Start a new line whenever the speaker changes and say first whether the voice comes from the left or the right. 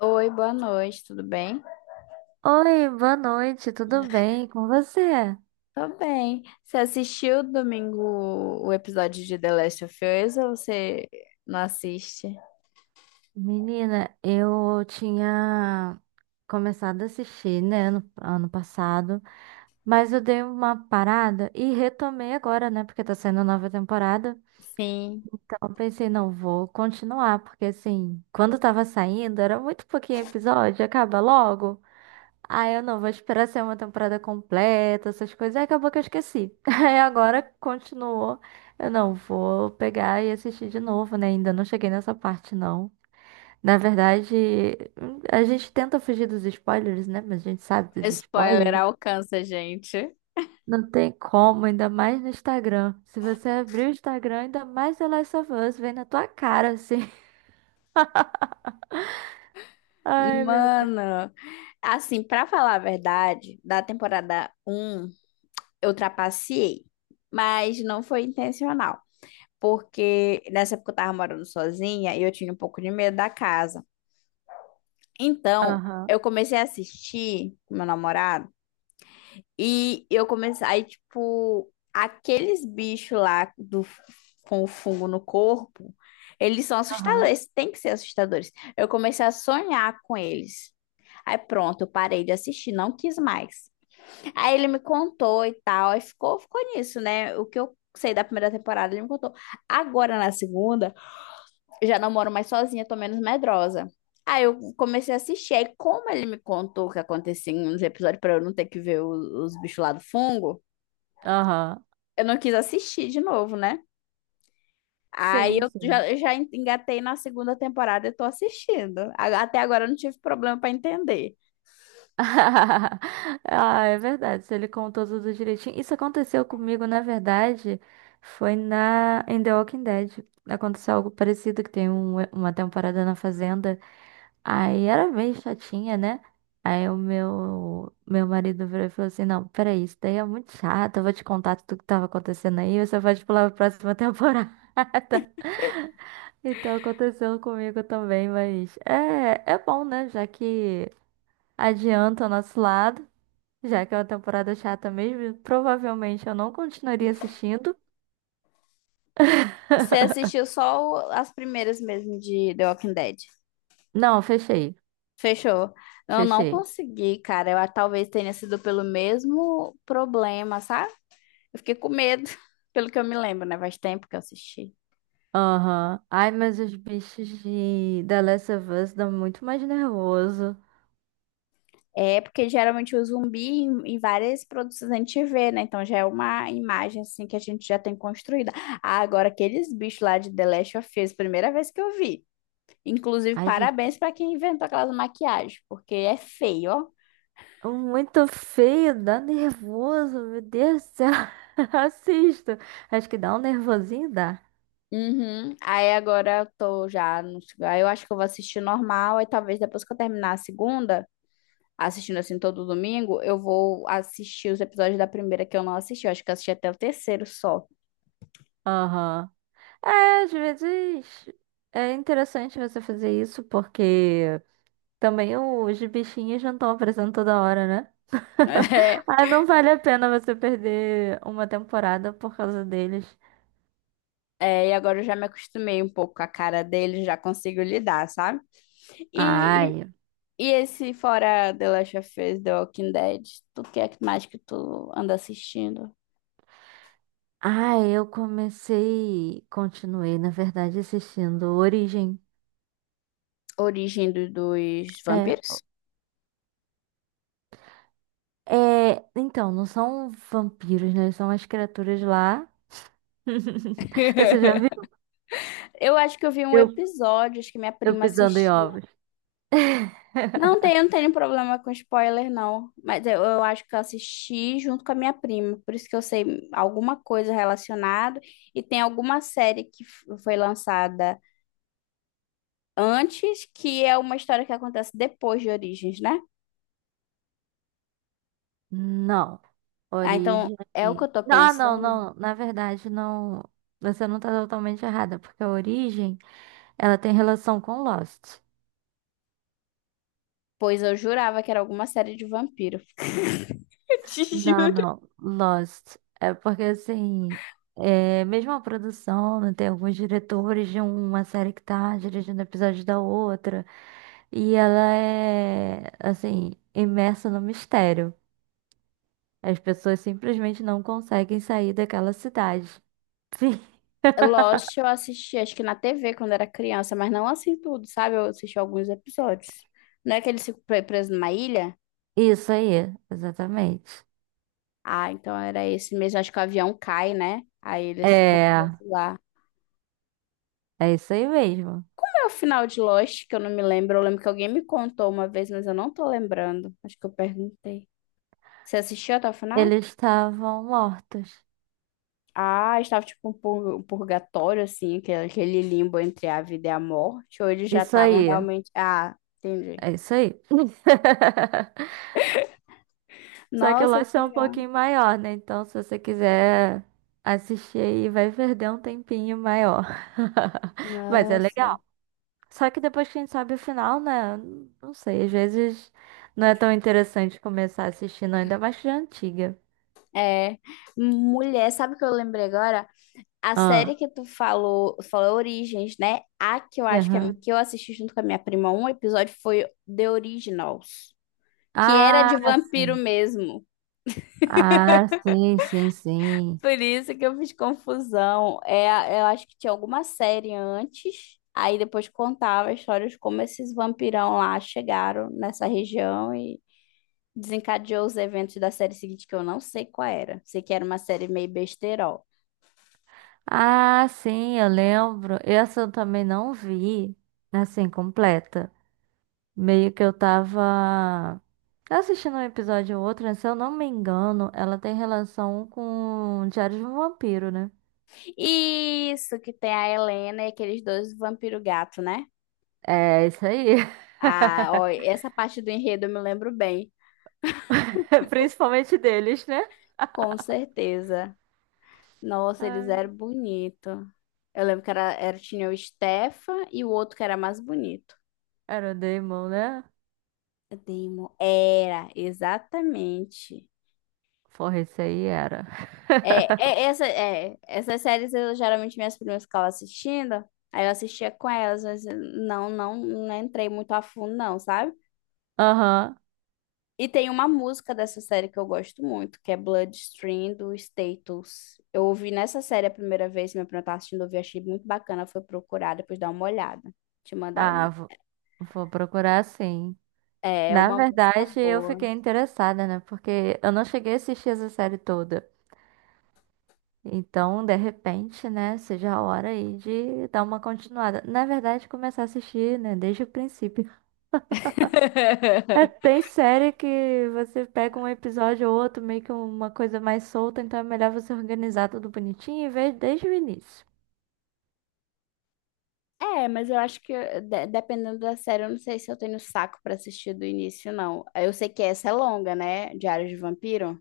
left: Oi, boa noite, tudo bem?
right: Oi, boa noite, tudo bem com você?
left: Tô bem. Você assistiu domingo o episódio de The Last of Us ou você não assiste?
right: Menina, eu tinha começado a assistir, né, no ano passado, mas eu dei uma parada e retomei agora, né, porque tá saindo nova temporada.
left: Sim,
right: Então eu pensei, não, vou continuar, porque assim, quando tava saindo, era muito pouquinho episódio, acaba logo. Ah, eu não, vou esperar ser uma temporada completa, essas coisas. Aí acabou que eu esqueci. Aí agora continuou. Eu não vou pegar e assistir de novo, né? Ainda não cheguei nessa parte, não. Na verdade, a gente tenta fugir dos spoilers, né? Mas a gente sabe dos
left: spoiler
right: spoilers.
left: alcança a gente.
right: Não tem como, ainda mais no Instagram. Se você abrir o Instagram, ainda mais The Last of Us vem na tua cara, assim. Ai, meu Deus.
left: Mano, assim, pra falar a verdade, da temporada um eu trapaceei, mas não foi intencional, porque nessa época eu tava morando sozinha e eu tinha um pouco de medo da casa. Então,
right: Aham,
left: eu comecei a assistir com meu namorado. E eu comecei, aí, tipo, aqueles bichos lá do, com o fungo no corpo, eles são
right: aham,
left: assustadores, tem que ser assustadores. Eu comecei a sonhar com eles. Aí pronto, eu parei de assistir, não quis mais. Aí ele me contou e tal, aí ficou nisso, né? O que eu sei da primeira temporada, ele me contou. Agora na segunda, já não moro mais sozinha, tô menos medrosa. Aí eu comecei a assistir, aí como ele me contou o que acontecia nos episódios pra eu não ter que ver os bichos lá do fungo,
right: aham.
left: eu não quis assistir de novo, né? Aí
right: Sim,
left: eu
right: sim.
left: já, já engatei na segunda temporada e tô assistindo. Até agora eu não tive problema pra entender.
right: Ah, é verdade. Se ele contou tudo direitinho. Isso aconteceu comigo, na verdade, foi na em The Walking Dead. Aconteceu algo parecido, que tem uma temporada na fazenda. Aí era bem chatinha, né? Aí o meu marido virou e falou assim: Não, peraí, isso daí é muito chato. Eu vou te contar tudo que tava acontecendo aí. Você pode pular pra próxima temporada. Então aconteceu comigo também, mas é bom, né? Já que adianta o nosso lado. Já que é uma temporada chata mesmo, provavelmente eu não continuaria assistindo.
left: Você assistiu só as primeiras mesmo de The Walking Dead?
right: Não, fechei.
left: Fechou. Eu não
right: Fechei.
left: consegui, cara. Eu talvez tenha sido pelo mesmo problema, sabe? Eu fiquei com medo, pelo que eu me lembro, né? Faz tempo que eu assisti.
right: Aham. Ai, mas os bichos de The Last of Us dão muito mais nervoso.
left: É porque geralmente o zumbi em várias produções a gente vê, né? Então já é uma imagem assim que a gente já tem construída. Ah, agora aqueles bichos lá de The Last of Us, primeira vez que eu vi. Inclusive,
right: Ai, gente,
left: parabéns pra quem inventou aquelas maquiagens, porque é feio, ó.
right: é muito feio, dá nervoso, meu Deus do céu. Assisto. Acho que dá um nervosinho, dá.
left: Uhum. Aí agora eu tô já no... Aí eu acho que eu vou assistir normal, aí talvez depois que eu terminar a segunda, assistindo assim todo domingo, eu vou assistir os episódios da primeira que eu não assisti. Eu acho que eu assisti até o terceiro só.
right: Aham. É, às vezes é interessante você fazer isso, porque também os bichinhos não estão aparecendo toda hora, né? Ah, não vale a pena você perder uma temporada por causa deles.
left: É, é, e agora eu já me acostumei um pouco com a cara dele, já consigo lidar, sabe? E, e,
right: Ai.
left: e esse fora The Last of Us, The Walking Dead, tu que é que mais que tu anda assistindo?
right: Ai, eu comecei. Continuei, na verdade, assistindo Origem.
left: Origem dos
right: É.
left: vampiros?
right: É, então, não são vampiros, né? São as criaturas lá. Você já viu?
left: Eu acho que eu vi um
right: Eu,
left: episódio, acho que minha
right: eu
left: prima
right: pisando em
left: assistiu.
right: ovos.
left: Não tenho, não tenho problema com spoiler, não. Mas eu acho que eu assisti junto com a minha prima. Por isso que eu sei alguma coisa relacionada. E tem alguma série que foi lançada antes, que é uma história que acontece depois de Origens, né?
right: Não.
left: Ah, então
right: Origem.
left: é o que eu tô
right: Ah, não,
left: pensando.
right: não. Na verdade, não. Você não tá totalmente errada, porque a Origem, ela tem relação com Lost.
left: Pois eu jurava que era alguma série de vampiro. Eu te
right: Não,
left: juro.
right: não, Lost. É porque assim, é mesmo a produção, né, tem alguns diretores de uma série que tá dirigindo episódios da outra, e ela é assim, imersa no mistério. As pessoas simplesmente não conseguem sair daquela cidade. Sim,
left: Lost eu assisti, acho que na TV quando era criança, mas não assim tudo, sabe? Eu assisti alguns episódios. Não é que eles ficam presos numa ilha?
right: isso aí, exatamente.
left: Ah, então era esse mesmo. Acho que o avião cai, né? Aí eles ficam presos
right: É,
left: lá.
right: é isso aí mesmo.
left: É o final de Lost, que eu não me lembro. Eu lembro que alguém me contou uma vez, mas eu não tô lembrando. Acho que eu perguntei. Você assistiu até o final?
right: Eles estavam mortos.
left: Ah, estava tipo um um purgatório, assim, aquele limbo entre a vida e a morte. Ou eles já
right: Isso
left: estavam
right: aí,
left: realmente. Ah, entendi.
right: é isso aí. Só que o
left: Nossa,
right: Lost
left: que
right: é um
left: legal.
right: pouquinho maior, né? Então, se você quiser assistir aí, vai perder um tempinho maior. Mas é
left: Nossa.
right: legal. Só que depois que a gente sabe o final, né? Não sei, às vezes não é tão interessante começar assistindo, ainda mais que de antiga.
left: É, mulher, sabe o que eu lembrei agora? A série
right: Ah,
left: que tu falou, falou Origens, né? A que eu acho que, é,
right: aham.
left: que eu assisti junto com a minha prima, um episódio foi The Originals, que era
right: Ah,
left: de vampiro
right: sim.
left: mesmo.
right: Ah, sim, sim, sim.
left: Por isso que eu fiz confusão. É, eu acho que tinha alguma série antes, aí depois contava a história de como esses vampirão lá chegaram nessa região e desencadeou os eventos da série seguinte, que eu não sei qual era. Sei que era uma série meio besterol.
right: Ah, sim, eu lembro. Essa eu também não vi, assim, completa. Meio que eu tava assistindo um episódio ou outro, né? Se eu não me engano, ela tem relação com Diário de um Vampiro, né?
left: Isso, que tem a Helena e aqueles dois vampiro gato, né?
right: É, isso aí.
left: Ah, ó, essa parte do enredo eu me lembro bem,
right: Principalmente deles, né?
left: com certeza. Nossa, eles
right: Ai,
left: eram bonitos. Eu lembro que era, tinha o Stefan e o outro que era mais bonito.
right: era o Daemon, né?
left: Demo. Era, exatamente.
right: Porra, isso aí era.
left: Essas séries eu geralmente minhas primas ficavam assistindo, aí eu assistia com elas, mas eu não entrei muito a fundo, não, sabe?
right: Aham.
left: E tem uma música dessa série que eu gosto muito, que é Bloodstream do Status. Eu ouvi nessa série a primeira vez, meu primo tava assistindo, eu ouvi, achei muito bacana, foi procurar, depois dar uma olhada. Te mandar o
right: Ah,
left: nome.
right: vou procurar sim.
left: É é
right: Na
left: uma música
right: verdade, eu fiquei
left: boa.
right: interessada, né? Porque eu não cheguei a assistir essa série toda. Então, de repente, né, seja a hora aí de dar uma continuada. Na verdade, começar a assistir, né, desde o princípio. É, tem série que você pega um episódio ou outro, meio que uma coisa mais solta, então é melhor você organizar tudo bonitinho e ver desde o início.
left: É, mas eu acho que dependendo da série, eu não sei se eu tenho saco pra assistir do início, não. Eu sei que essa é longa, né? Diário de Vampiro?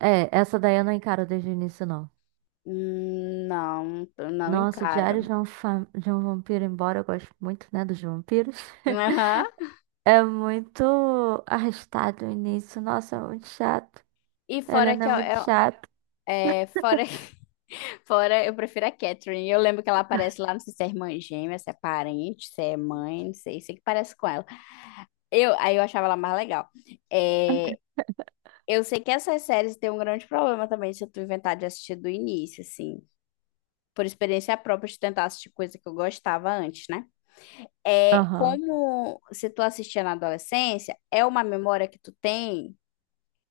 right: É, essa daí eu não encaro desde o início, não.
left: Não, eu não
right: Nossa, Diário
left: encaro.
right: de um Vampiro, embora eu goste muito, né, dos vampiros,
left: Aham.
right: é muito arrastado o início. Nossa, é muito chato.
left: E fora
right: Helena
left: que
right: é muito chata.
left: é, fora fora, eu prefiro a Catherine. Eu lembro que ela aparece lá, não sei se é irmã gêmea, se é parente, se é mãe, não sei, sei que parece com ela. Eu, aí eu achava ela mais legal. É, eu sei que essas séries têm um grande problema também se tu inventar de assistir do início, assim, por experiência própria de tentar assistir coisa que eu gostava antes, né? É,
right: Aham.
left: como se tu assistia na adolescência, é uma memória que tu tem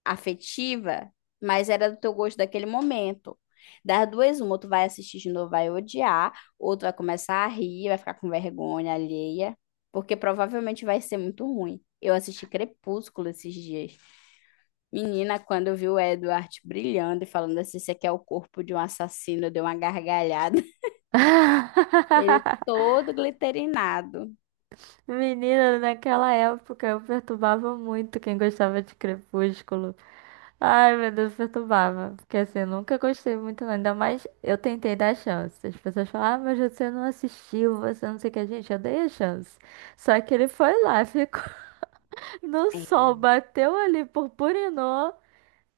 left: afetiva, mas era do teu gosto daquele momento. Das duas, uma, ou tu vai assistir de novo, vai odiar, ou tu vai começar a rir, vai ficar com vergonha alheia, porque provavelmente vai ser muito ruim. Eu assisti Crepúsculo esses dias. Menina, quando eu vi o Edward brilhando e falando assim, esse aqui é o corpo de um assassino, deu uma gargalhada. Ele todo glitterinado.
right: Menina, naquela época eu perturbava muito quem gostava de Crepúsculo. Ai, meu Deus, perturbava. Porque assim, eu nunca gostei muito, não. Ainda mais eu tentei dar chance. As pessoas falam, ah, mas você não assistiu, você não sei o que. Gente, eu dei a chance. Só que ele foi lá, ficou no
left: É.
right: sol, bateu ali, purpurinou.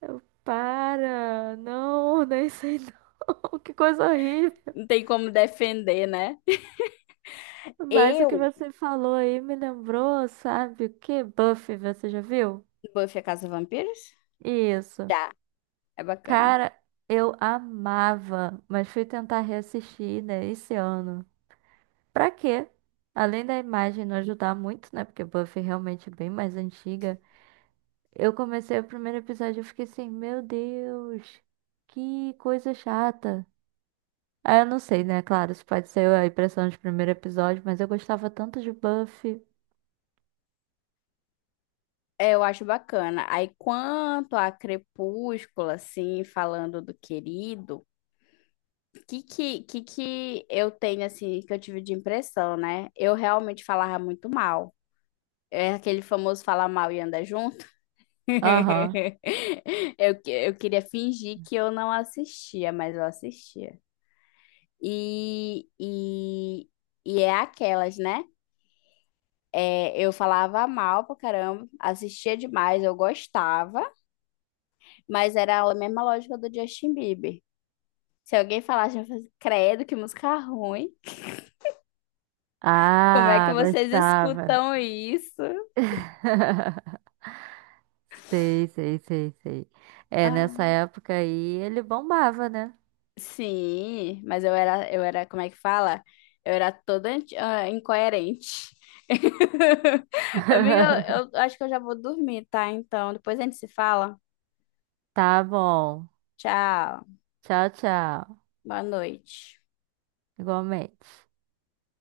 right: Eu, para, não, nem sei não. Que coisa horrível.
left: Não tem como defender, né?
right: Mas o que
left: Eu,
right: você falou aí me lembrou, sabe o que? Buffy, você já viu?
left: Buffy a Casa dos Vampiros?
right: Isso.
left: Já, é bacana.
right: Cara, eu amava, mas fui tentar reassistir, né, esse ano. Pra quê? Além da imagem não ajudar muito, né? Porque Buffy é realmente bem mais antiga. Eu comecei o primeiro episódio e fiquei assim, meu Deus, que coisa chata. Ah, eu não sei, né? Claro, isso pode ser a impressão de primeiro episódio, mas eu gostava tanto de Buffy.
left: É, eu acho bacana. Aí, quanto a Crepúsculo, assim, falando do querido, que eu tenho, assim, que eu tive de impressão, né? Eu realmente falava muito mal. É aquele famoso falar mal e andar junto.
right: Aham.
left: Eu, eu queria fingir que eu não assistia, mas eu assistia. E, e, e é aquelas, né? É, eu falava mal pra caramba, assistia demais, eu gostava. Mas era a mesma lógica do Justin Bieber. Se alguém falasse, eu ia fazer, credo, que música ruim. Como é que
right: Ah,
left: vocês
right: gostava, né?
left: escutam isso?
right: Sei, sei, sei, sei. É,
left: Ah,
right: nessa época aí ele bombava, né?
left: sim, mas eu era, como é que fala? Eu era toda incoerente. Amiga, eu acho que eu já vou dormir, tá? Então, depois a gente se fala.
right: Tá bom.
left: Tchau.
right: Tchau, tchau.
left: Boa noite.
right: Igualmente.